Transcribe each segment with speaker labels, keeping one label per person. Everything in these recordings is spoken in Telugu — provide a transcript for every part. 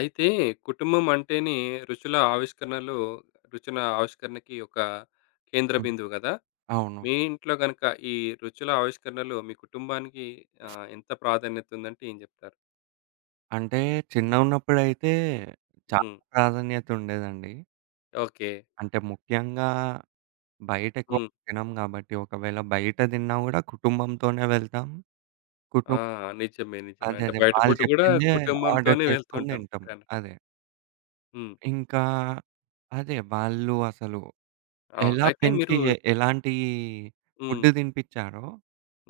Speaker 1: అయితే కుటుంబం అంటేనే రుచుల ఆవిష్కరణలు, రుచుల ఆవిష్కరణకి ఒక కేంద్ర
Speaker 2: హ్మ్.
Speaker 1: బిందువు కదా!
Speaker 2: అవును.
Speaker 1: మీ ఇంట్లో గనుక ఈ రుచుల ఆవిష్కరణలు మీ కుటుంబానికి ఎంత ప్రాధాన్యత ఉందంటే ఏం చెప్తారు?
Speaker 2: అంటే చిన్నగున్నప్పుడైతే చాలా
Speaker 1: హ్మ్.
Speaker 2: ప్రాధాన్యత ఉండేదండి.
Speaker 1: ఓకే.
Speaker 2: అంటే ముఖ్యంగా బయటెక్కువ
Speaker 1: హ్మ్.
Speaker 2: తినం గాబట్టి, ఒకవేళ బయట తిన్నా గూడా కుటుంబంతోనే వెళ్తాం. కుటుం
Speaker 1: ఆ! నిజమే. నిజమే.
Speaker 2: అదే.
Speaker 1: అంటే
Speaker 2: అదే.
Speaker 1: బయట
Speaker 2: వాళ్ళు
Speaker 1: ఫుడ్ గూడా
Speaker 2: చెప్పిందే ఆర్డర్
Speaker 1: కుటుంబంతోనే
Speaker 2: చేసుకొని
Speaker 1: వెళ్తుంటాం,
Speaker 2: తింటాం.
Speaker 1: మీరన్నట్టు.
Speaker 2: అదే.
Speaker 1: హ్మ్.
Speaker 2: ఇంకా అదే వాళ్ళు అసలు
Speaker 1: అవును.
Speaker 2: ఎలా
Speaker 1: అయితే
Speaker 2: పెంచి
Speaker 1: మీరు
Speaker 2: ఎలాంటి ఫుడ్
Speaker 1: హ్మ్.
Speaker 2: తినిపిచ్చారో,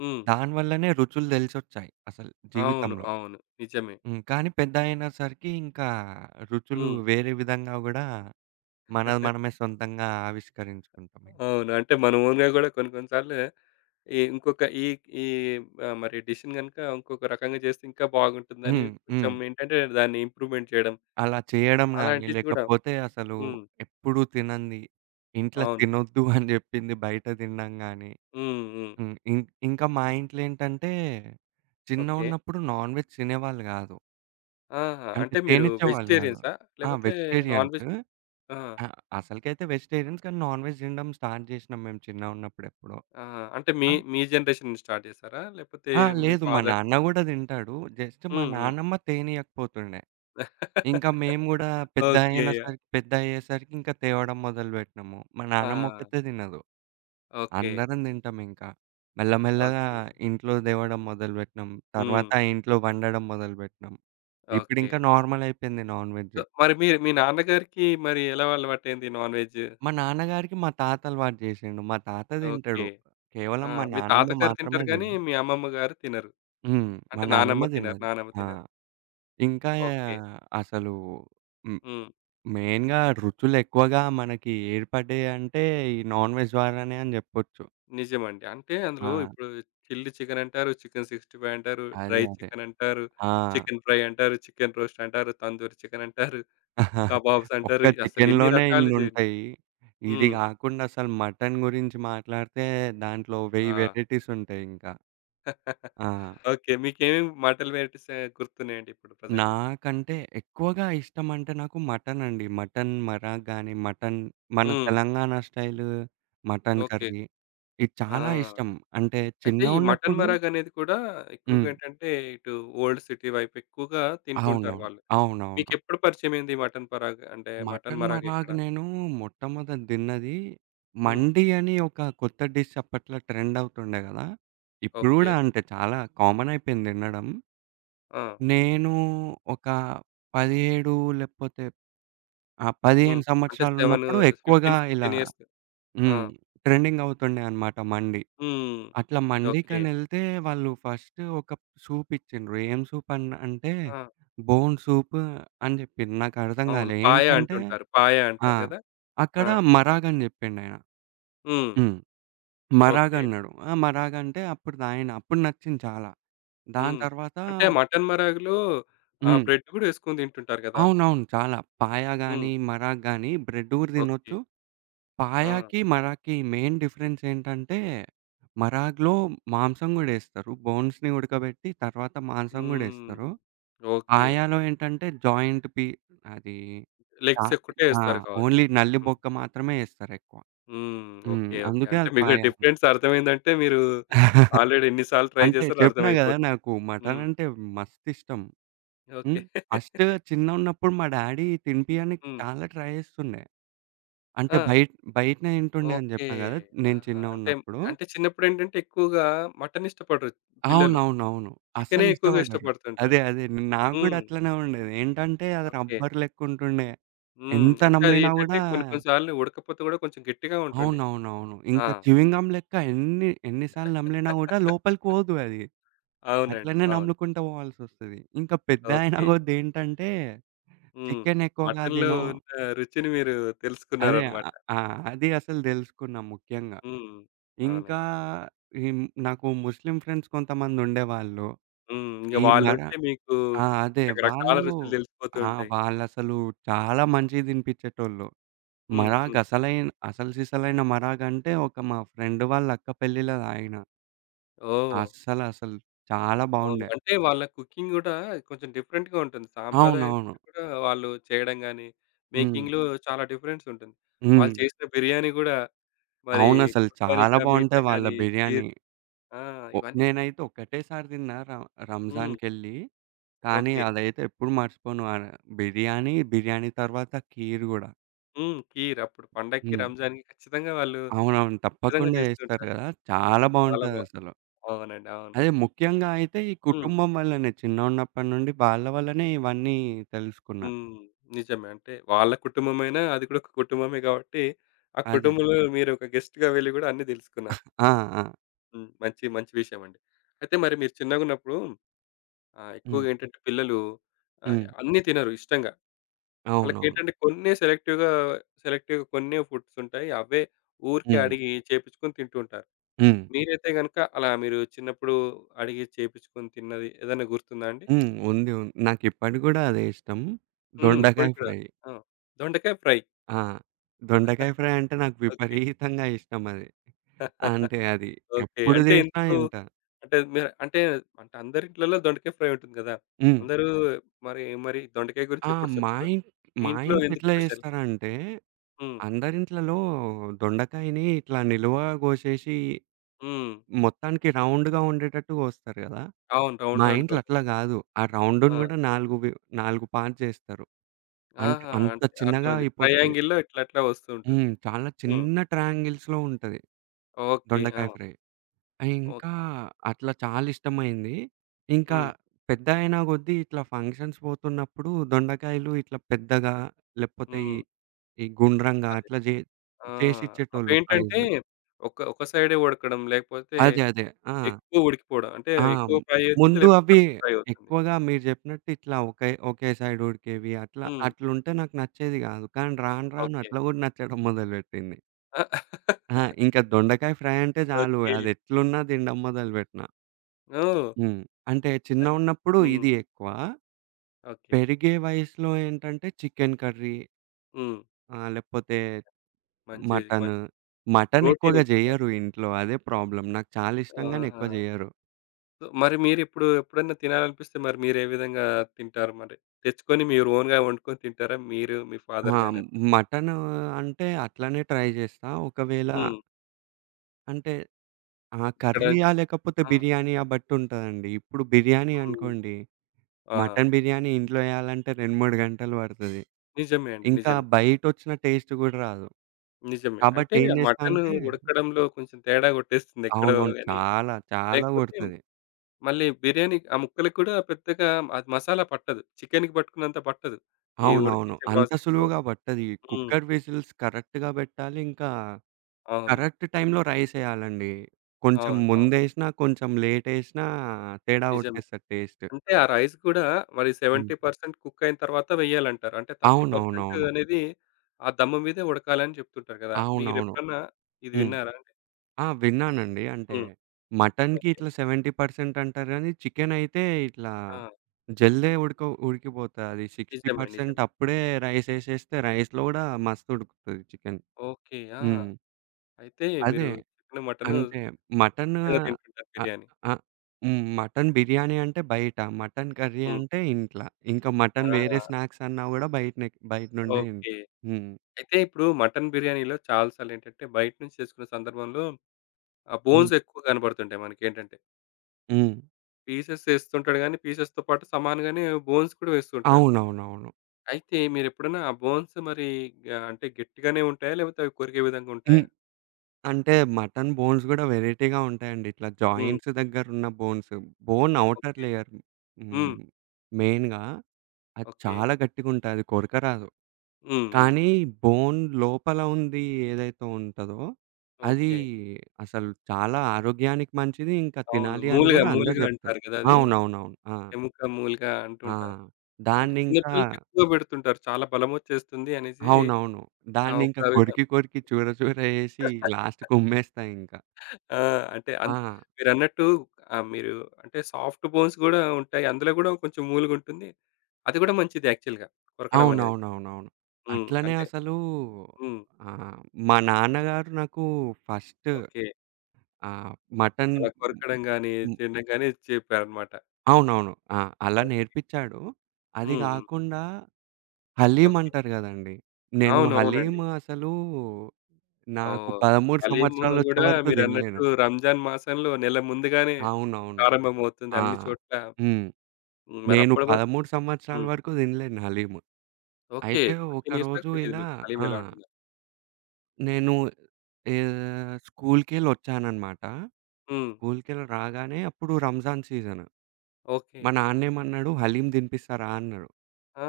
Speaker 1: హ్మ్.
Speaker 2: దాని వల్లనే రుచులు తెలిసొచ్చాయి అసలు
Speaker 1: అవును.
Speaker 2: జీవితంలో.
Speaker 1: అవును. నిజమే.
Speaker 2: హ్మ్. కానీ పెద్దయ్యేసరికి ఇంకా రుచులు
Speaker 1: హ్మ్.
Speaker 2: వేరే విధంగా గూడా మనది మనమే సొంతంగా ఆవిష్కరించుకుంటాం ఇంక.
Speaker 1: అవును. అంటే మన ఓన్‌గా గూడా కొన్ని కొన్ని సార్లు ఈ ఇంకొక ఈ ఈ మరి డిష్‌ని గనుక ఇంకొక రకంగా చేస్తే ఇంకా బాగుంటుందని
Speaker 2: హ్మ్.
Speaker 1: కొంచెం ఏంటంటే దాన్ని ఇంప్రూవ్‌మెంట్ చేయడం.
Speaker 2: అలా చేయడం గాని,
Speaker 1: అలాంటిది కూడా
Speaker 2: లేకపోతే అసలు
Speaker 1: హ్మ్.
Speaker 2: ఎప్పుడూ తినంది, ఇంట్లో
Speaker 1: అవును.
Speaker 2: తినొద్దు అని జెప్పింది బయట తినడం గాని.
Speaker 1: హ్మ్. హ్మ్.
Speaker 2: హ్మ్. ఇంకా మా ఇంట్లో ఏంటంటే,
Speaker 1: ఓకే.
Speaker 2: చిన్నగున్నప్పుడు నాన్ వెజ్ తినేవాళ్ళు గాదు.
Speaker 1: ఆహా!
Speaker 2: అంటే
Speaker 1: అంటే మీరు
Speaker 2: తేనిచ్చేవాళ్ళు గాదు.
Speaker 1: వెజిటేరియన్సా?
Speaker 2: ఆ!
Speaker 1: లేపోతే నాన్
Speaker 2: వెజిటేరియన్స్.
Speaker 1: వెజ్ ఆ!
Speaker 2: అ అసలుకైతే వెజిటేరియన్స్ కానీ నాన్ వెజ్ తినడం స్టార్ట్ జేసినాం మేము చిన్నగున్నప్పుడెప్పుడో.
Speaker 1: ఆ! అంటే మీ
Speaker 2: ఆ!
Speaker 1: మీ జనరేషన్ నుంచి స్టార్ట్ చేసారా? లేపోతే
Speaker 2: ఆ!
Speaker 1: మీ
Speaker 2: లేదు. మా
Speaker 1: ఫాదర్
Speaker 2: నాన్న గూడా తింటాడు. జస్ట్ మా నానమ్మ తేనీయకపోతుండే.
Speaker 1: హ్మ్.
Speaker 2: ఇంకా మేము గూడా
Speaker 1: హ్మ్. ఓకే.
Speaker 2: పెద్దయిన సరికి పెద్దయ్యేసరికి ఇంకా తేవడం మొదలుపెట్టినాము. మా నానమ్మ
Speaker 1: ఆ!
Speaker 2: ఒక్కతే తినదు.
Speaker 1: ఓకే.
Speaker 2: అందరం తింటామింకా. మెల్లమెల్లగా
Speaker 1: ఓకే.
Speaker 2: ఇంట్లో తేవడం మొదలుపెట్టినాం. తర్వాత
Speaker 1: హ్మ్.
Speaker 2: ఇంట్లో వండడం మొదలుపెట్టినాం.
Speaker 1: ఓకే.
Speaker 2: ఇప్పుడింకా నార్మల్ అయిపోయింది నాన్ వెజ్.
Speaker 1: సో, మరి మీ మీ నాన్నగారికి మరి ఎలా అలవాటైంది నాన్ వెజ్?
Speaker 2: మా నాన్నగారికి మా తాత అలవాటు చేసిండు. మా తాత
Speaker 1: ఓకే.
Speaker 2: తింటాడు.
Speaker 1: ఆ!
Speaker 2: కేవలం మా
Speaker 1: మీ
Speaker 2: నానమ్మ
Speaker 1: తాతగారు
Speaker 2: మాత్రమే
Speaker 1: తింటారు గానీ,
Speaker 2: తినదు.
Speaker 1: మీ అమ్మమ్మ గారు తినరు.
Speaker 2: హ్మ్. మా
Speaker 1: అంటే
Speaker 2: నానమ్మ
Speaker 1: నానమ్మ తినరు.
Speaker 2: తినది.
Speaker 1: నానమ్మ
Speaker 2: ఆ!
Speaker 1: తినరు.
Speaker 2: ఇంకా
Speaker 1: ఓకే.
Speaker 2: అసలు
Speaker 1: హ్మ్.
Speaker 2: మెయిన్‌గా రుచులెక్కువగా మనకి ఏర్పడ్డాయంటే ఈ నాన్ వెజ్ ద్వారానే అని జెప్పొచ్చు.
Speaker 1: నిజమండి. అంటే
Speaker 2: ఆ!
Speaker 1: అందులో ఇప్పుడు చిల్లీ చికెన్ అంటారు, చికెన్ 65 అంటారు,
Speaker 2: అదే.
Speaker 1: డ్రై
Speaker 2: అదే.
Speaker 1: చికెన్ అంటారు,
Speaker 2: ఆ!
Speaker 1: చికెన్ ఫ్రై అంటారు, చికెన్ రోస్ట్ అంటారు, తందూరి చికెన్ అంటారు, కబాబ్స్
Speaker 2: ఒక్క
Speaker 1: అంటారు. అసలు ఎన్ని
Speaker 2: చికెన్‌లోనే
Speaker 1: రకాలు చేయండి.
Speaker 2: ఇన్నుంటాయి. ఇది
Speaker 1: హ్మ్.
Speaker 2: గాకుండా అసలు మటన్ గురించి మాట్లాడితే దాంట్లో 1000
Speaker 1: ఆ!
Speaker 2: వెరైటీస్ ఉంటాయింకా. ఆ!
Speaker 1: ఓకే. మీకేమేమి మటన్ వెరైటీస్ గుర్తున్నాయండి ఇప్పుడు ప్రెజెంట్ అయితే?
Speaker 2: నాకంటే ఎక్కువగా ఇష్టమంటే నాకు మటనండి. మటన్ మరాగ్ గాని, మటన్ మన
Speaker 1: హ్మ్.
Speaker 2: Telangana style mutton
Speaker 1: okay.
Speaker 2: Curry ఇది
Speaker 1: ఆ!
Speaker 2: చాలా ఇష్టం. అంటే
Speaker 1: అయితే ఈ మటన్
Speaker 2: చిన్నగున్నప్పుడు.
Speaker 1: మరాగ్ అనేది కూడా ఎక్కువగా
Speaker 2: హ్మ్.
Speaker 1: ఏంటంటే ఇటు ఓల్డ్ సిటీ వైపు ఎక్కువగా తింటుంటారు
Speaker 2: అవునవును.
Speaker 1: వాళ్ళు.
Speaker 2: అవునవును.
Speaker 1: మీకెప్పుడు పరిచయమైంది ఈ మటన్ పరాగ్? అంటే మటన్
Speaker 2: మటన్
Speaker 1: మరాగ్
Speaker 2: మరాగ్
Speaker 1: ఎక్కడ?
Speaker 2: నేను మొట్టమొదట తిన్నది
Speaker 1: హ్మ్.
Speaker 2: మండి అని ఒక కొత్త డిష్ అప్పట్లో ట్రెండ్ అవుతుండే గదా! ఇప్పుడు
Speaker 1: ఓకే.
Speaker 2: గూడా అంటే చాలా కామన్ అయిపోయింది తినడం.
Speaker 1: ఆ!
Speaker 2: నేను ఒక 17 లేకపోతే ఆ!
Speaker 1: హ్మ్.
Speaker 2: 15
Speaker 1: అంటే 7,
Speaker 2: సంవత్సరాలున్నప్పుడు ఎక్కువగా
Speaker 1: 15,
Speaker 2: ఇలా.
Speaker 1: 16 ఇయర్స్. ఆ!
Speaker 2: హ్మ్. ట్రెండింగ్ అవుతుండే అన్నమాట మండి.
Speaker 1: హ్మ్.
Speaker 2: అట్లా
Speaker 1: ఓకే.
Speaker 2: మండీకనెళ్తే వాళ్ళు ఫస్ట్ ఒక సూప్ ఇచ్చిండ్రు. ఏం సూప్ అన్ అంటే
Speaker 1: ఆ!
Speaker 2: బోన్ సూప్ అని జెప్పిండ్రు. నాకు అర్థం
Speaker 1: అవును.
Speaker 2: గాలే.
Speaker 1: పాయ
Speaker 2: ఏంటంటే
Speaker 1: అంటుంటారు. పాయ
Speaker 2: ఆ!
Speaker 1: అంటారు గదా! ఆ!
Speaker 2: అక్కడ మరాగ్ అని జెప్పిండాయన.
Speaker 1: హ్మ్.
Speaker 2: హ్మ్. మరాగ్
Speaker 1: ఓకే.
Speaker 2: అన్నాడు. ఆ! మరాగ్ అంటే అప్పుడు తాగిన. అప్పుడు నచ్చింది చాలా. దాని
Speaker 1: హ్మ్.
Speaker 2: తర్వాత.
Speaker 1: అంటే మటన్ మరాగ్‌లో ఆ
Speaker 2: హ్మ్.
Speaker 1: బ్రెడ్ గూడా యేసుకొని తింటుంటారు గదా!
Speaker 2: అవునవును. చాలా. పాయ గాని,
Speaker 1: హ్మ్.
Speaker 2: మరాగ్ గాని బ్రెడ్ గూడా
Speaker 1: ఓకే.
Speaker 2: తినొచ్చు.
Speaker 1: ఆ!
Speaker 2: పాయాకి, మరాగ్‌కి మెయిన్ డిఫరెన్స్ ఏంటంటే మరాగ్‌లో మాంసం గూడా ఏస్తారు. బోన్స్‌ని ఉడకబెట్టి తర్వాత మాంసం గూడా
Speaker 1: హ్మ్.
Speaker 2: ఏస్తారు.
Speaker 1: ఓకే.
Speaker 2: పాయాలో ఏంటంటే జాయింట్ పీ అది. కా
Speaker 1: లెగ్స్ ఒక్కటే
Speaker 2: ఆ!
Speaker 1: ఏస్తారు కావచ్చు.
Speaker 2: ఓన్లీ నల్లి
Speaker 1: హ్మ్.
Speaker 2: బొక్క మాత్రమే ఏస్తారెక్కువ.
Speaker 1: హ్మ్.
Speaker 2: హ్మ్.
Speaker 1: ఓకే. ఓకే.
Speaker 2: అందుకే
Speaker 1: అంటే
Speaker 2: అది
Speaker 1: మీకు
Speaker 2: పాయ.
Speaker 1: డిఫరెన్స్ అర్థమైందంటే మీరు ఆల్రెడీ ఎన్ని సార్లు ట్రై
Speaker 2: అంటే
Speaker 1: చేసారో
Speaker 2: చెప్పినా గదా!
Speaker 1: అర్థమైపోతుంది.
Speaker 2: నాకు మటన్
Speaker 1: హ్మ్.
Speaker 2: అంటే మస్తిష్టం. హ్మ్.
Speaker 1: ఓకే.
Speaker 2: ఫస్ట్ చిన్నగున్నప్పుడు మా డ్యాడీ తినిపియనికి
Speaker 1: హ్మ్.
Speaker 2: చాలా ట్రై జేస్తుండే. అంటే
Speaker 1: ఆ!
Speaker 2: బయటనే తింటుండే అని
Speaker 1: ఓకే.
Speaker 2: జెప్పినా గదా! నేను
Speaker 1: ఆహా! అంటే,
Speaker 2: చిన్నగున్నప్పుడు.
Speaker 1: అంటే చిన్నప్పుడేంటంటే ఎక్కువగా మటన్ ఇష్టపడరు పిల్లలు.
Speaker 2: అవునవునవును.
Speaker 1: చికెనే
Speaker 2: అస్సలు
Speaker 1: ఎక్కువగా
Speaker 2: ఇష్టపడరు. అదే
Speaker 1: ఇష్టపడుతుంటారు.
Speaker 2: అదే. నాకు గూడా
Speaker 1: హ్మ్.
Speaker 2: అట్లనే ఉండేది. ఏంటంటే అది
Speaker 1: ఓకే.
Speaker 2: రబ్బర్ లెక్క ఉంటుండే.
Speaker 1: హ్మ్.
Speaker 2: ఎంత
Speaker 1: అంటే
Speaker 2: నమిలినా
Speaker 1: అదేంటంటే
Speaker 2: గూడా.
Speaker 1: కొన్ని కొన్ని సార్లు ఉడకపోతే గూడా కొంచెం గట్టిగా ఉంటుండే.
Speaker 2: అవునవునవును.
Speaker 1: ఆ!
Speaker 2: ఇంకా చ్యూవింగ్ గమ్ లెక్క ఎన్ని ఎన్ని సార్లు నమిలినా గూడా లోపలికి పోదు అది.
Speaker 1: అవునండి.
Speaker 2: అట్లనే
Speaker 1: అవును.
Speaker 2: నములుకుంటా పోవాల్సొస్తది. ఇంకా పెద్ద అయిన
Speaker 1: ఓకే.
Speaker 2: కొద్దీ ఏంటంటే
Speaker 1: హ్మ్.
Speaker 2: చికెన్ ఎక్కువగా
Speaker 1: మటన్‌లో
Speaker 2: తిను.
Speaker 1: ఉన్న రుచిని మీరు
Speaker 2: అదే.
Speaker 1: తెలుసుకున్నారన్నమాట.
Speaker 2: ఆహ్, ఆ! అది అసలు దెలుసుకున్నా ముఖ్యంగా.
Speaker 1: హ్మ్.
Speaker 2: ఇంకా
Speaker 1: అవునండి.
Speaker 2: నాకు ముస్లిం ఫ్రెండ్స్ కొంతమందుండేవాళ్ళు.
Speaker 1: హ్మ్. ఇంగ
Speaker 2: ఈ మర
Speaker 1: వాళ్ళుంటే మీకు
Speaker 2: ఆ! అదే.
Speaker 1: రకరకాల
Speaker 2: వాళ్ళు.
Speaker 1: రుచులు తెలిసిపోతూ
Speaker 2: ఆ!
Speaker 1: ఉంటాయి.
Speaker 2: వాళ్ళసలు చాలా మంచియి తినిపిచ్చేటోళ్ళు.
Speaker 1: హ్మ్.
Speaker 2: మరాగ్
Speaker 1: హ్మ్.
Speaker 2: అసలైన అసలు సిసలైన మరాగంటే ఒక మా ఫ్రెండ్ వాళ్ళ అక్క పెళ్ళిలో తాగిన.
Speaker 1: ఓహ్!
Speaker 2: అస్సలసలు చాలా
Speaker 1: అవును.
Speaker 2: బావుండే.
Speaker 1: అంటే వాళ్ళ కుకింగ్ గూడా కొంచెం డిఫరెంట్‌గా ఉంటుంది. సాంప్రదాయం
Speaker 2: అవునవును.
Speaker 1: కంటే కూడా వాళ్ళు చేయడం గాని,
Speaker 2: హ్మ్.
Speaker 1: మేకింగ్‌లో చాలా డిఫరెన్స్ ఉంటుంది.
Speaker 2: హ్మ్.
Speaker 1: వాళ్ళు చేసిన బిర్యానీ గూడా మరి
Speaker 2: అవునసలు చాలా
Speaker 1: కుర్బానీకా, మీఠా
Speaker 2: బావుంటాయి వాళ్ళ
Speaker 1: గాని,
Speaker 2: బిర్యానీ.
Speaker 1: కీర్ ఆ! ఇవన్నీ.
Speaker 2: నేనైతే ఒకటేసారి తిన్నా
Speaker 1: హ్మ్.
Speaker 2: రంజాన్‌కెళ్ళి. కానీ
Speaker 1: ఓకే.
Speaker 2: అదైతే ఎప్పుడు మర్చిపోను. ఆడ బిర్యానీ తర్వాత ఖీర్ గూడా.
Speaker 1: హ్మ్. కీర్ అప్పుడు పండగకి,
Speaker 2: హ్మ్.
Speaker 1: రంజాన్‌కి ఖచ్చితంగా వాళ్ళు
Speaker 2: అవునవును.
Speaker 1: ఖచ్చితంగా
Speaker 2: తప్పకుండా
Speaker 1: చేస్తూ
Speaker 2: చేస్తారు
Speaker 1: ఉంటారు.
Speaker 2: గదా! చాలా
Speaker 1: చాలా బా
Speaker 2: బావుంటదసలు.
Speaker 1: అవునండి. అవును.
Speaker 2: అదే ముఖ్యంగా అయితే ఈ
Speaker 1: హ్మ్.
Speaker 2: కుటుంబం వల్లనే చిన్నగున్నప్పటి నుండి వాళ్ళ వల్లనే ఇవన్నీ తెలుసుకున్నా.
Speaker 1: హ్మ్. నిజమే. అంటే వాళ్ళ కుటుంబమైనా అది కూడా ఒక కుటుంబమే గాబట్టి, ఆ
Speaker 2: అదే.
Speaker 1: కుటుంబంలో మీరు ఒక గెస్ట్‌గా వెళ్లి గూడా అన్నీ దెలుసుకున్నారు.
Speaker 2: ఆ! ఆ!
Speaker 1: హ్మ్. మంచి మంచి విషయం అండి. అయితే మరి మీరు చిన్నగున్నప్పుడు
Speaker 2: హ్మ్.
Speaker 1: ఎక్కువగా ఏంటంటే పిల్లలు
Speaker 2: హ్మ్.
Speaker 1: అన్నీ తినరు ఇష్టంగా.
Speaker 2: అవునవును.
Speaker 1: వాళ్ళకేంటంటే కొన్నే సెలెక్టివ్‌గా, సెలెక్టివ్‌గా కొన్నే ఫుడ్స్ ఉంటాయి. అవే ఊరికే
Speaker 2: హ్మ్.
Speaker 1: అడిగి చేపిచ్చుకొని తింటూ ఉంటారు.
Speaker 2: హ్మ్.
Speaker 1: మీరైతే గనుక అలా మీరు చిన్నప్పుడు అడిగి చేపిచ్చుకొని తిన్నది ఏదైనా గుర్తుందా అండి?
Speaker 2: హ్మ్. ఉంది. ఉంది. నాకిప్పటికి గూడా అదే ఇష్టం.
Speaker 1: హ్మ్.
Speaker 2: దొండకాయ
Speaker 1: ఇప్పటికి కూడా.
Speaker 2: ఫ్రై.
Speaker 1: ఆ! దొండకాయ ఫ్రై.
Speaker 2: ఆ! దొండకాయ ఫ్రై అంటే నాకు
Speaker 1: ఓకే.
Speaker 2: విపరీతంగా ఇష్టమది. అంటే అది
Speaker 1: ఓకే.
Speaker 2: ఎప్పుడు
Speaker 1: అంటే
Speaker 2: చేసినా
Speaker 1: ఎందుకు?
Speaker 2: ఇంటా.
Speaker 1: అంటే మీరు అంటే అంటే అందరింట్లలో దొండకాయ ఫ్రై ఉంటుంది గదా!
Speaker 2: హ్మ్.
Speaker 1: అందరూ మరి మరి దొండకాయ గురించి
Speaker 2: ఆ!
Speaker 1: ఎప్పుడు
Speaker 2: మా
Speaker 1: చెప్పరు.
Speaker 2: ఇం
Speaker 1: మీ
Speaker 2: మా
Speaker 1: ఇంట్లో
Speaker 2: ఇంట్లో
Speaker 1: ఎందుకు
Speaker 2: ఎట్లా
Speaker 1: స్పెషల్?
Speaker 2: చేస్తారంటే,
Speaker 1: హ్మ్.
Speaker 2: అందరింట్లలో దొండకాయని ఇట్లా నిలువుగా కోసేసి
Speaker 1: హ్మ్.
Speaker 2: మొత్తానికి రౌండ్‌గా ఉండేటట్టు కోస్తారు కదా!
Speaker 1: అవును.
Speaker 2: మా
Speaker 1: రౌండ్ రౌండ్‌గా.
Speaker 2: ఇంట్లో అట్లా కాదు. ఆ రౌండ్‌ని
Speaker 1: ఆ!
Speaker 2: కూడా 4 పార్ట్స్ చేస్తారు. అంటే
Speaker 1: ఆహా!
Speaker 2: అంత
Speaker 1: అంటే
Speaker 2: చిన్నగా
Speaker 1: అర్థమైంది.
Speaker 2: అయిపోతది.
Speaker 1: ట్రైయాంగిల్‌లో ఇట్లా అట్లా వస్తూ
Speaker 2: హ్మ్.
Speaker 1: ఉంటుంది.
Speaker 2: చాలా
Speaker 1: హ్మ్.
Speaker 2: చిన్న ట్రయాంగిల్స్‌లో ఉంటది.
Speaker 1: ఓకే. ఆ!
Speaker 2: దొండకాయ ఫ్రై. ఇంకా
Speaker 1: ఓకే.
Speaker 2: అట్లా చాలా ఇష్టమైంది. ఇంకా
Speaker 1: హ్మ్.
Speaker 2: పెద్దయిన కొద్దీ ఇట్లా ఫంక్షన్స్ పోతున్నప్పుడు దొండకాయలు ఇట్లా పెద్దగా లేకపోతే ఈ
Speaker 1: హ్మ్.
Speaker 2: ఈ గుండ్రంగా
Speaker 1: అదే.
Speaker 2: అట్లా
Speaker 1: ఆ!
Speaker 2: చేసిచ్చేటోళ్ళు
Speaker 1: అవేంటంటే
Speaker 2: ప్రైజ్.
Speaker 1: ఒక ఒక సైడే ఉడకడం లేకపోతే
Speaker 2: అదే. ఆ!
Speaker 1: ఎక్కువ ఉడికిపోవడం. అంటే
Speaker 2: ఆ!
Speaker 1: ఎక్కువ ఫ్రై అవుతది
Speaker 2: ముందు
Speaker 1: లేకపోతే
Speaker 2: అవి
Speaker 1: తక్కువ ఫ్రై అవుతుంది.
Speaker 2: ఎక్కువగా మీరు చెప్పినట్టు ఇట్లా ఒకే ఒకే సైడ్ ఉడికేవి అట్లా
Speaker 1: హ్మ్.
Speaker 2: అట్లుంటే నాకు నచ్చేది కాదు. కానీ రాను రాను
Speaker 1: ఓకే.
Speaker 2: అట్లా కూడా నచ్చడం మొదలుపెట్టింది. ఆ! ఇంకా దొండకాయ ఫ్రై అంటే చాలు
Speaker 1: ఓకే.
Speaker 2: అదెట్లున్నా తినడం మొదలుపెట్టిన.
Speaker 1: ఓహ్!
Speaker 2: హ్మ్. అంటే
Speaker 1: అద్
Speaker 2: చిన్నగున్నప్పుడు
Speaker 1: హ్మ్.
Speaker 2: ఇది ఎక్కువ.
Speaker 1: ఓకే.
Speaker 2: పెరిగే వయసులో ఏంటంటే చికెన్ కర్రీ,
Speaker 1: హ్మ్.
Speaker 2: ఆహ్, లేకపోతే
Speaker 1: మంచిది.
Speaker 2: మటను.
Speaker 1: మంచిది.
Speaker 2: మటన్
Speaker 1: ప్రోటీన్
Speaker 2: ఎక్కువగా
Speaker 1: ఎక్కువ.
Speaker 2: జెయ్యరు ఇంట్లో. అదే ప్రాబ్లమ్. నాకు చాలా ఇష్టం గాని
Speaker 1: ఆహా!
Speaker 2: ఎక్కువ జెయ్యరు.
Speaker 1: సో, మరి మీరిప్పుడు ఎప్పుడన్నా తినాలనిపిస్తే మరి మీరే విధంగా తింటారు మరి? తెచ్చుకొని మీరు ఓన్‌గా వండుకొని తింటారా? మీరు, మీ
Speaker 2: ఆ!
Speaker 1: ఫాదర్ గాని అట్లా?
Speaker 2: మటను అంటే అట్లనే ట్రై జేస్తా. ఒకవేళ
Speaker 1: హ్మ్.
Speaker 2: అంటే ఆ
Speaker 1: ఎక్కడ?
Speaker 2: కర్రీయా లేకపోతే
Speaker 1: ఆ!
Speaker 2: బిర్యానీయా బట్టుంటదండి. ఇప్పుడు బిర్యానీ
Speaker 1: హ్మ్.
Speaker 2: అనుకోండి,
Speaker 1: ఆ!
Speaker 2: మటన్ బిర్యానీ ఇంట్లో జేయాలంటే 2, 3 గంటలు పడతది.
Speaker 1: నిజమే అండి.
Speaker 2: ఇంకా
Speaker 1: నిజమే.
Speaker 2: బయటొచ్చిన టేస్ట్ గూడా రాదు.
Speaker 1: నిజమే.
Speaker 2: కాబట్టి
Speaker 1: అంటే
Speaker 2: ఏం జేస్తా
Speaker 1: మటన్
Speaker 2: అంటే.
Speaker 1: ఉడకడంలో కొంచెం తేడా కొట్టేస్తుంది ఎక్కడో
Speaker 2: అవునవును.
Speaker 1: గాని.
Speaker 2: చాలా, చాలా
Speaker 1: లేకపోతే
Speaker 2: పడుతది.
Speaker 1: మళ్ళీ బిర్యానీ ఆ ముక్కలకి కూడా పెద్దగా అది మసాలా పట్టదు. చికెన్‌కి పట్టుకున్నంత పట్టదు. ఈ
Speaker 2: అవునవును.
Speaker 1: ఉడికించే
Speaker 2: అంత
Speaker 1: ప్రాసెస్‌లో.
Speaker 2: సులువుగా పట్టది.
Speaker 1: హ్మ్.
Speaker 2: కుక్కర్ విజిల్స్ కరెక్ట్‌గా పెట్టాలి. ఇంకా
Speaker 1: అవును.
Speaker 2: కరెక్ట్ టైంలో రైసేయాలండి. కొంచెం
Speaker 1: అవును. అవును.
Speaker 2: ముందేసినా, కొంచెం లేటేసినా తేడా
Speaker 1: నిజమే.
Speaker 2: కొట్టేస్తది టేస్ట్.
Speaker 1: అంటే ఆ రైస్ కూడా మరి
Speaker 2: హ్మ్.
Speaker 1: 70% కుక్ అయిన తర్వాత వెయ్యాలంటారు. అంటే 30%
Speaker 2: అవునవునవును.
Speaker 1: అనేది ఆ దమ్ము మీదే ఉడకాలని చెప్తుంటారు కదా!
Speaker 2: అవునవును.
Speaker 1: మీరెప్పుడన్నా ఇది
Speaker 2: హ్మ్.
Speaker 1: విన్నారా అండి?
Speaker 2: ఆ! విన్నానండి. అంటే
Speaker 1: హ్మ్.
Speaker 2: మటన్‌కి
Speaker 1: ఓకే.
Speaker 2: ఇట్లా 70% అంటారు గానీ, చికెనయితే ఇట్లా
Speaker 1: ఆ!
Speaker 2: జల్దే ఉడక ఉడికిపోతది.
Speaker 1: నిజమే.
Speaker 2: 60%
Speaker 1: నిజమే.
Speaker 2: అప్పుడే రైసేసేస్తే రైస్‌లో గూడా మస్తు ఉడుకుతది చికెన్.
Speaker 1: ఓకే. ఆ!
Speaker 2: హ్మ్.
Speaker 1: అయితే
Speaker 2: అదే.
Speaker 1: మీరు చికెను, మటను
Speaker 2: అంటే మటన్.
Speaker 1: ఇష్టంగా తింటుంటారు
Speaker 2: ఆహ్,
Speaker 1: బిర్యానీ.
Speaker 2: ఆహ్, హ్మ్. మటన్ బిర్యానీ అంటే బయట. మటన్ కర్రీ
Speaker 1: హ్మ్.
Speaker 2: అంటే ఇంట్ల. ఇంకా మటన్
Speaker 1: ఆ!
Speaker 2: వేరే స్నాక్స్ అన్నా గూడా బయట నుండే.
Speaker 1: ఓకే.
Speaker 2: హ్మ్.
Speaker 1: అయితే ఇప్పుడు మటన్ బిర్యానీలో చాలా సార్లేంటంటే బయట నుంచి తెచ్చుకునే సందర్భంలో ఆ
Speaker 2: హ్మ్.
Speaker 1: బోన్స్ ఎక్కువ కనబడుతుంటాయి మనకేంటంటే.
Speaker 2: హ్మ్.
Speaker 1: పీసెస్ ఏస్తుంటాడు గానీ, పీసెస్‌తో పాటు సమానంగానే బోన్స్ కూడా వేస్తుంటాడు.
Speaker 2: అవునవునవును.
Speaker 1: అయితే మీరెప్పుడైనా ఆ బోన్స్ మరి అంటే గట్టిగానే ఉంటాయా? లేకపోతే అవి కొరికే విధంగా ఉంటాయా?
Speaker 2: హ్మ్. అంటే మటన్ బోన్స్ గూడా వెరైటీగా ఉంటాయండి. ఇట్లా
Speaker 1: హ్మ్.
Speaker 2: జాయింట్స్ దగ్గరున్న bones. Bone outer
Speaker 1: okay.
Speaker 2: Layer.
Speaker 1: హ్మ్.
Speaker 2: హ్మ్. మెయిన్‌గా అది
Speaker 1: ఓకే.
Speaker 2: చాలా గట్టిగుంటది. అది కొరకరాదు.
Speaker 1: హ్మ్. హ్మ్.
Speaker 2: కానీ, బోన్ లోపల ఉంది ఏదైతే ఉంటదో, అది
Speaker 1: ఓకే.
Speaker 2: అసలు చాలా ఆరోగ్యానికి మంచిది. ఇంకా
Speaker 1: అవును.
Speaker 2: తినాలి అని
Speaker 1: మూలుగ,
Speaker 2: గూడా అందరూ
Speaker 1: మూలుగ
Speaker 2: జెప్తారు.
Speaker 1: అంటారు కదా! అది.
Speaker 2: అవునవునవును. ఆ!
Speaker 1: ఎముక మూలుగ
Speaker 2: ఆ!
Speaker 1: అంటుంటారు. అంటే చిన్న
Speaker 2: దాన్నింకా.
Speaker 1: పిల్లలకి ఎక్కువ పెడుతుంటారు. చాలా బలమొచ్చేస్తుంది అనేసి
Speaker 2: అవునవును.
Speaker 1: ఆ ఒక
Speaker 2: దాన్నింకా కొరికి, కొరికి చూర, చూర జేసి
Speaker 1: విధం.
Speaker 2: లాస్ట్‌కి ఉమ్మేస్తా ఇంకా.
Speaker 1: ఆ! అంటే అన్
Speaker 2: ఆ!
Speaker 1: మీరన్నట్టు మీరు అంటే సాఫ్ట్ బోన్స్ గూడా ఉంటాయి. అందులో గూడా కొంచెం మూలుగుంటుంది. అది గూడా మంచిదే యాక్చువల్‌గా, కొరకడం అనేది.
Speaker 2: అవునవునవునవును.
Speaker 1: హ్మ్.
Speaker 2: అట్లనే
Speaker 1: అంటే
Speaker 2: అసలు,
Speaker 1: హ్మ్.
Speaker 2: ఆహ్, మా నాన్నగారు నాకు ఫస్ట్,
Speaker 1: ఓకే.
Speaker 2: ఆహ్, మటన్.
Speaker 1: అలా కొరకడం గాని, తినడం గాని చెప్పారనమాట.
Speaker 2: అవునవును. ఆ! అలా నేర్పిచ్చాడు. అది
Speaker 1: హ్మ్. హ్మ్.
Speaker 2: గాకుండా హలీం
Speaker 1: ఓకే.
Speaker 2: అంటారు గదండీ! నేను
Speaker 1: అవును.
Speaker 2: హలీం
Speaker 1: అవునండి.
Speaker 2: అసలు నాకు
Speaker 1: ఓహ్!
Speaker 2: 13
Speaker 1: హలీము
Speaker 2: సంవత్సరాలొచ్చే
Speaker 1: గూడా
Speaker 2: వరకు దినలేను.
Speaker 1: మీరన్నట్టు రంజాన్ మాసంలో నెల ముందుగానే
Speaker 2: అవునవును.
Speaker 1: ప్రారంభమవుతుంది
Speaker 2: ఆ!
Speaker 1: అన్ని చోట్ల.
Speaker 2: హ్మ్.
Speaker 1: హ్మ్.
Speaker 2: నేను
Speaker 1: మరప్పటి వరకు
Speaker 2: 13 సంవత్సరాల
Speaker 1: హ్మ్.
Speaker 2: వరకు దినలేను హలీం.
Speaker 1: ఓకే.
Speaker 2: అయితే
Speaker 1: 13 ఇయర్స్ దాకా
Speaker 2: ఒకరోజు
Speaker 1: తెలీదు
Speaker 2: ఇలా,
Speaker 1: మీకు హలీం
Speaker 2: ఆ!
Speaker 1: ఎలా ఉంటుందో.
Speaker 2: నేను ఏ స్కూల్‌కెళ్ళొచ్చాననమాట.
Speaker 1: హ్మ్.
Speaker 2: స్కూల్‌కెళ్ళి రాగానే అప్పుడు రంజాన్ సీజన్.
Speaker 1: ఓకే.
Speaker 2: మా నాన్నేమన్నాడు "హలీం దినిపిస్తారా" అన్నాడు.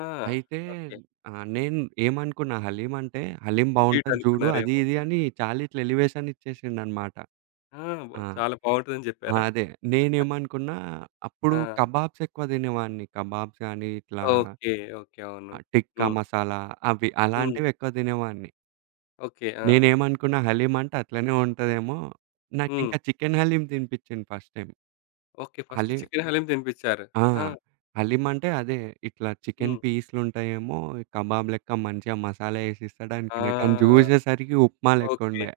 Speaker 1: ఆ!
Speaker 2: అయితే,
Speaker 1: ఓకే.
Speaker 2: ఆహ్, నేను ఏమనుకున్నా హలీం అంటే, హలీం
Speaker 1: స్వీట్
Speaker 2: బావుంటది జూడు అది
Speaker 1: అనుకున్నారేమో.
Speaker 2: ఇది అని చాలా ఇట్లా ఎలివేషన్ ఇచ్చేసిండనమాట.
Speaker 1: ఆ! బ
Speaker 2: ఆ!
Speaker 1: చాలా బావుంటుందని
Speaker 2: ఆ!
Speaker 1: జెప్పారా?
Speaker 2: అదే. నేనేమనుకున్నా అప్పుడు
Speaker 1: ఆ!
Speaker 2: కబాబ్స్ ఎక్కువ తినేవాడిని. కబాబ్స్ గాని ఇట్లా,
Speaker 1: ఓకే. ఓకే. అవును.
Speaker 2: ఆహ్, టిక్కా
Speaker 1: హ్మ్.
Speaker 2: మసాలా అవి
Speaker 1: హ్మ్.
Speaker 2: అలాంటివెక్కువ తినేవాడిని.
Speaker 1: ఓకే. ఆ!
Speaker 2: నేనేమనుకున్నా హలీం అంటే అట్లనే ఉంటదేమో,
Speaker 1: హ్మ్.
Speaker 2: నాకింకా చికెన్ హలీం తినిపిచ్చిండు first time.
Speaker 1: Okay. First
Speaker 2: haleem
Speaker 1: chicken haleem తినిపిచ్చారు.
Speaker 2: ఆ!
Speaker 1: ఆ!
Speaker 2: హలీమంటే అదే. ఇట్లా చికెను
Speaker 1: హ్మ్.
Speaker 2: పీసులుంటాయేమో కబాబ్ లెక్క మంచిగా మసాలా యేసిస్తాడాయన కానీ
Speaker 1: ఆ!
Speaker 2: జూసేసరికి ఉప్మా
Speaker 1: ఓకే.
Speaker 2: లెక్కుండే.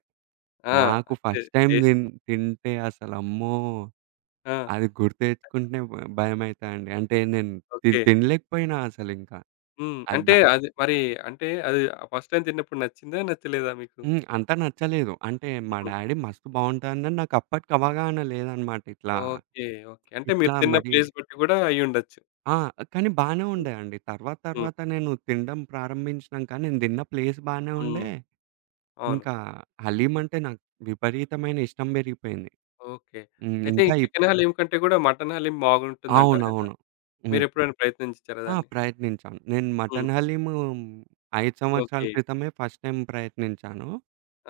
Speaker 1: ఆ!
Speaker 2: నాకు
Speaker 1: అంతే
Speaker 2: ఫస్ట్ టైమ్
Speaker 1: టేస్ట్
Speaker 2: తింటే అసలమ్మో!
Speaker 1: ఆ!
Speaker 2: అది గుర్తు తెచ్చుకుంటేనే భయమైతాండి. అంటే నేను
Speaker 1: ఓకే.
Speaker 2: తినలేకపోయినా అసలింకా.
Speaker 1: హ్మ్. అంటే
Speaker 2: అద
Speaker 1: అది మరి అంటే అది ఫస్ట్ టైమ్ తిన్నప్పుడు నచ్చిందా? నచ్చలేదా మీకు?
Speaker 2: హ్మ్. అంత నచ్చలేదు. అంటే మా
Speaker 1: హ్మ్.
Speaker 2: డాడీ మస్తు బావుంటదన్నారు. నాకు అప్పటికి అవగాహన లేదనమాట ఇట్లా,
Speaker 1: ఓకే. ఓకే. అంటే
Speaker 2: ఇట్లా
Speaker 1: మీరు తిన్న
Speaker 2: మరి.
Speaker 1: ప్లేస్ బట్టి గూడా అయ్యుండొచ్చు.
Speaker 2: ఆ! కానీ బానే
Speaker 1: హ్మ్.
Speaker 2: ఉండేయండి. తర్వాత
Speaker 1: హ్మ్.
Speaker 2: తర్వాత నేను తినడం ప్రారంభించినంక నేను తిన్న ప్లేస్ బానే
Speaker 1: హ్మ్.
Speaker 2: ఉండే.
Speaker 1: అవును.
Speaker 2: ఇంకా హలీం అంటే నాకు విపరీతమైన ఇష్టం పెరిగిపోయింది.
Speaker 1: ఓకే.
Speaker 2: హ్మ్.
Speaker 1: అయితే ఈ
Speaker 2: ఇంకా ఇప్
Speaker 1: చికెన్ హలీం కంటే గూడా మటన్ హలీం బాగుంటుందంటారు గదా!
Speaker 2: అవునవును. హ్మ్.
Speaker 1: మీరెప్పుడైనా ప్రయత్నించారా
Speaker 2: ఆ!
Speaker 1: దాన్ని?
Speaker 2: ప్రయత్నించాను. నేను
Speaker 1: హ్మ్.
Speaker 2: మటన్ హలీం 5 సంవత్సరాల
Speaker 1: ఓకే.
Speaker 2: క్రితమే ఫస్ట్ టైమ్ ప్రయత్నించాను.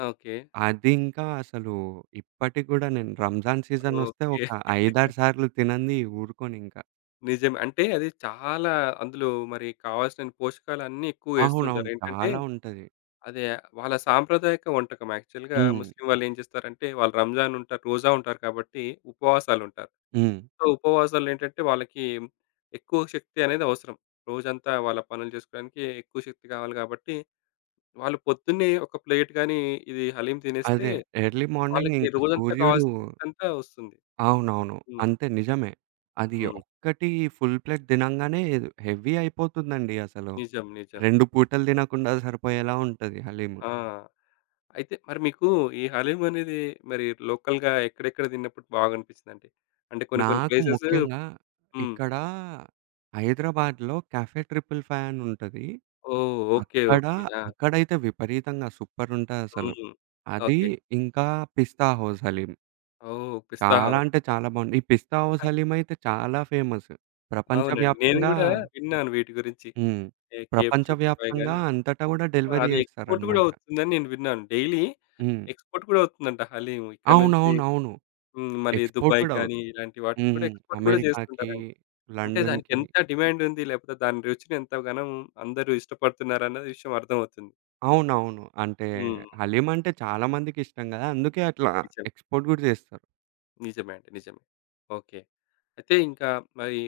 Speaker 1: ఓకే.
Speaker 2: అది ఇంకా అసలు ఇప్పటికి గూడా నేను రంజాన్ సీజనొస్తే
Speaker 1: ఓకే.
Speaker 2: ఒక 5, 6 సార్లు తినంది ఊరుకోనింకా.
Speaker 1: నిజమే. అంటే అది చాలా అందులో మరి కావాల్సిన పోషకాలన్నీ ఎక్కువ ఏస్తుంటారు.
Speaker 2: అవునవును.
Speaker 1: ఏంటంటే
Speaker 2: చాలా ఉంటది.
Speaker 1: అదే వాళ్ళ సాంప్రదాయక వంటకం, యాక్చువల్‌గా
Speaker 2: హ్మ్.
Speaker 1: ముస్లిం వాళ్ళేం చేస్తారంటే వాళ్ళు రంజాన్ ఉంటారు, రోజా ఉంటారు కాబట్టి ఉపవాసాలుంటారు.
Speaker 2: హ్మ్.
Speaker 1: సో, ఉపవాసాలేంటంటే వాళ్ళకి ఎక్కువ శక్తి అనేది అవసరం. రోజంతా వాళ్ళ పనులు చేసుకోవడానికి ఎక్కువ శక్తి కావాలి కాబట్టి వాళ్ళు పొద్దున్నే ఒక ప్లేట్ గాని ఇది హలీం తినేస్తే
Speaker 2: అదే. ఎర్లీ మార్నింగ్
Speaker 1: వాళ్ళకి
Speaker 2: ఇంకా
Speaker 1: రోజంతా
Speaker 2: సూర్యుడు.
Speaker 1: కావాల్సిన శక్తంతా వస్తుంది.
Speaker 2: అవునవును.
Speaker 1: హ్మ్.
Speaker 2: అంతే నిజమే. అది
Speaker 1: హ్మ్.
Speaker 2: ఒక్కటి ఫుల్ ప్లేట్ తినంగానే హెవీ అయిపోతుందండి అసలు.
Speaker 1: నిజం. నిజం.
Speaker 2: 2 పూటలు తినకుండా సరిపోయేలా ఉంటది హలీము.
Speaker 1: ఆ! అయితే మరి మీకు ఈ హలీం అనేది మరి లోకల్‌గా ఎక్కడెక్కడ తిన్నప్పుడు బాగనిపిచ్చిందంటే? అంటే అంటే కొన్ని కొన్ని
Speaker 2: నాకు
Speaker 1: ప్లేసెస్
Speaker 2: ముఖ్యంగా
Speaker 1: హ్మ్.
Speaker 2: ఇక్కడ హైదరాబాద్‌లో కాఫే ట్రిపుల్ ఫైవ్ అని ఉంటది.
Speaker 1: ఓహ్! ఓకే.
Speaker 2: అక్కడ
Speaker 1: ఓకే. ఆ!
Speaker 2: అక్కడైతే విపరీతంగా సూపర్ ఉంటదసలు.
Speaker 1: హ్మ్.
Speaker 2: అది
Speaker 1: ఓకే.
Speaker 2: ఇంకా పిస్తా హౌస్ హలీం.
Speaker 1: ఓహ్! పిస్తా
Speaker 2: చాలా,
Speaker 1: హౌస్.
Speaker 2: అంటే చాలా బావుంది. ఈ పిస్తా హౌస్ హలీం అయితే చాలా ఫేమస్.
Speaker 1: అవునండి. నేను
Speaker 2: ప్రపంచవ్యాప్తంగా.
Speaker 1: గూడా విన్నాను వీటి గురించి.
Speaker 2: హ్మ్.
Speaker 1: ఏ కేఎఫ్ 555
Speaker 2: ప్రపంచవ్యాప్తంగా
Speaker 1: గాని
Speaker 2: అంతటా గూడా
Speaker 1: ఆ!
Speaker 2: డెలివరీ
Speaker 1: అది ఎక్స్‌పోర్ట్ గూడా
Speaker 2: చేస్తారనమాట.
Speaker 1: అవుతుందని నేను విన్నాను. డైలీ
Speaker 2: హ్మ్.
Speaker 1: ఎక్స్‌పోర్ట్ గూడా అవుతుందంట హలీం. ఇక్కడి నుంచి
Speaker 2: అవునవునవును.
Speaker 1: హ్మ్. మళ్ళీ
Speaker 2: ఎక్స్‌పోర్ట్
Speaker 1: దుబాయ్‌కి
Speaker 2: గూడా
Speaker 1: గాని
Speaker 2: అవుతుంది.
Speaker 1: ఇలాంటి వాటికి
Speaker 2: హ్మ్.
Speaker 1: కూడా
Speaker 2: హ్మ్.
Speaker 1: ఎక్స్‌పోర్ట్ గూడా
Speaker 2: అమెరికాకి,
Speaker 1: చేస్తుంటారంట. అంటే
Speaker 2: లండన్‌కి.
Speaker 1: దానికెంత డిమాండుంది, లేకపోతే దాని రుచిని ఎంతగానం అందరూ ఇష్టపడుతున్నారన్నది విషయం అర్థమవుతుంది.
Speaker 2: అవునవును. అంటే
Speaker 1: హ్మ్.
Speaker 2: హలీం అంటే చాలా మందికిష్టం గదా! అందుకే అట్లా
Speaker 1: నిజం.
Speaker 2: ఎక్స్‌పోర్ట్ గూడా చేస్తారు.
Speaker 1: నిజమే అండి. నిజమే. ఓకే. అయితే ఇంకా మరి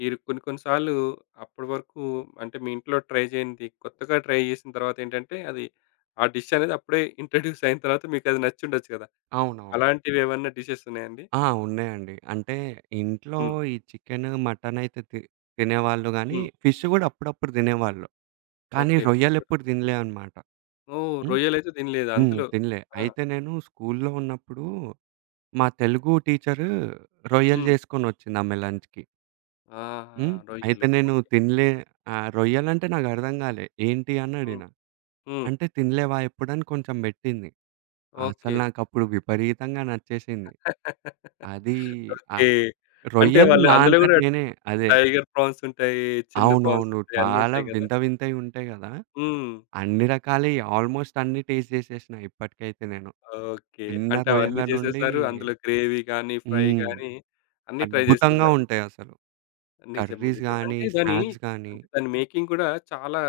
Speaker 1: మీరు కొన్ని కొన్ని సార్లు అప్పటి వరకు అంటే మీ ఇంట్లో ట్రై చేయంది కొత్తగా ట్రై చేసిన తర్వాతేంటంటే అది ఆ డిష్ అనేది అప్పుడే ఇంట్రొడ్యూస్ అయిన తర్వాత మీకది నచ్చుండొచ్చు కదా!
Speaker 2: అవునవును.
Speaker 1: అలాంటివేమన్నా డిషెస్ ఉన్నాయండి?
Speaker 2: ఆ! ఉన్నాయండి. అంటే ఇంట్లో
Speaker 1: హ్మ్.
Speaker 2: ఈ చికెను, మటనయితే తినేవాళ్ళు గానీ,
Speaker 1: హ్మ్.
Speaker 2: ఫిష్ గూడా అప్పుడప్పుడు తినేవాళ్ళు. కానీ
Speaker 1: ఓకే. ఫిష్ కూడా.
Speaker 2: రొయ్యలెప్పుడు తినలే అనమాట.
Speaker 1: ఓహ్!
Speaker 2: హ్మ్.
Speaker 1: రొయ్యలైతే తినలేదు
Speaker 2: హ్మ్.
Speaker 1: అందులో.
Speaker 2: తినలే.
Speaker 1: ఆ!
Speaker 2: అయితే నేను స్కూలులో ఉన్నప్పుడు మా తెలుగు టీచరు రొయ్యలు
Speaker 1: హ్మ్.
Speaker 2: జేసుకొనొచ్చిందామె లంచ్‌కి.
Speaker 1: ఆహా!
Speaker 2: హ్మ్. అయితే
Speaker 1: రొయ్యలు.
Speaker 2: నేను
Speaker 1: ఓకే.
Speaker 2: తినలే. ఆహ్, రొయ్యలంటే నాకర్థం గాలే. ఏంటి అని
Speaker 1: హ్మ్.
Speaker 2: అడిగినా.
Speaker 1: హ్మ్.
Speaker 2: అంటే తినలేవా ఎప్పుడని కొంచెం బెట్టింది. అసలు
Speaker 1: ఓకే.
Speaker 2: నాకప్పుడు విపరీతంగా నచ్చేసింది. అది, ఆహ్,
Speaker 1: ఓకే. అంటే
Speaker 2: రొయ్యలు
Speaker 1: వాళ్ళు
Speaker 2: నా
Speaker 1: అందులో
Speaker 2: అంతట
Speaker 1: గూడా
Speaker 2: నేనే. అదే.
Speaker 1: టైగర్ ప్రాన్స్ ఉంటాయి, చిన్న ప్రాన్స్
Speaker 2: అవునవును.
Speaker 1: ఉంటాయి అన్నీ
Speaker 2: చాలా
Speaker 1: ఉంటాయి గదా!
Speaker 2: వింత వింతయి ఉంటాయి గదా!
Speaker 1: హ్మ్.
Speaker 2: అన్ని రకాలయి ఆల్మోస్ట్ అన్నీ టేస్ట్ జేసేసినా ఇప్పటికైతే నేను.
Speaker 1: ఓకే.
Speaker 2: చిన్న
Speaker 1: అంటే
Speaker 2: రొయ్యల
Speaker 1: అవన్నీ
Speaker 2: నుండి.
Speaker 1: చేసేసారు. అందులో గ్రేవీ గానీ, ఫ్రై
Speaker 2: హ్మ్.
Speaker 1: గానీ అన్నీ ట్రై
Speaker 2: అద్భుతంగా
Speaker 1: చేసేసారు.
Speaker 2: ఉంటాయసలు.
Speaker 1: నిజమే.
Speaker 2: కర్రీస్
Speaker 1: నిజమే.
Speaker 2: గానీ,
Speaker 1: అంటే దాని
Speaker 2: స్నాక్స్ గానీ.
Speaker 1: అంటే దాని మేకింగ్ గూడా చాలా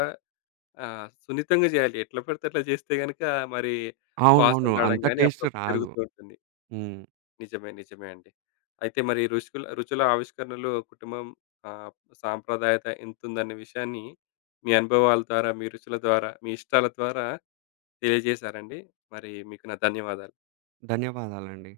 Speaker 1: సున్నితంగా జేయాలి. ఎట్లా పడితే అట్లా చేస్తే గనక మరి వాసన
Speaker 2: అవునవును.
Speaker 1: రావడం
Speaker 2: అంత
Speaker 1: గానీ
Speaker 2: టేస్ట్
Speaker 1: అప్పుడప్పుడు
Speaker 2: రాదు.
Speaker 1: జరుగుతూ ఉంటుంది.
Speaker 2: హ్మ్.
Speaker 1: నిజమే. నిజమే అండి. అయితే మరి రుషుకుల రుచుల ఆవిష్కరణలో కుటుంబం ఆహ్, సాంప్రదాయత ఎంతుందనే విషయాన్ని మీ అనుభవాల ద్వారా, మీ రుచుల ద్వారా, మీ ఇష్టాల ద్వారా తెలియజేశారండి. మరి మీకు నా ధన్యవాదాలు.
Speaker 2: ధన్యవాదాలండి.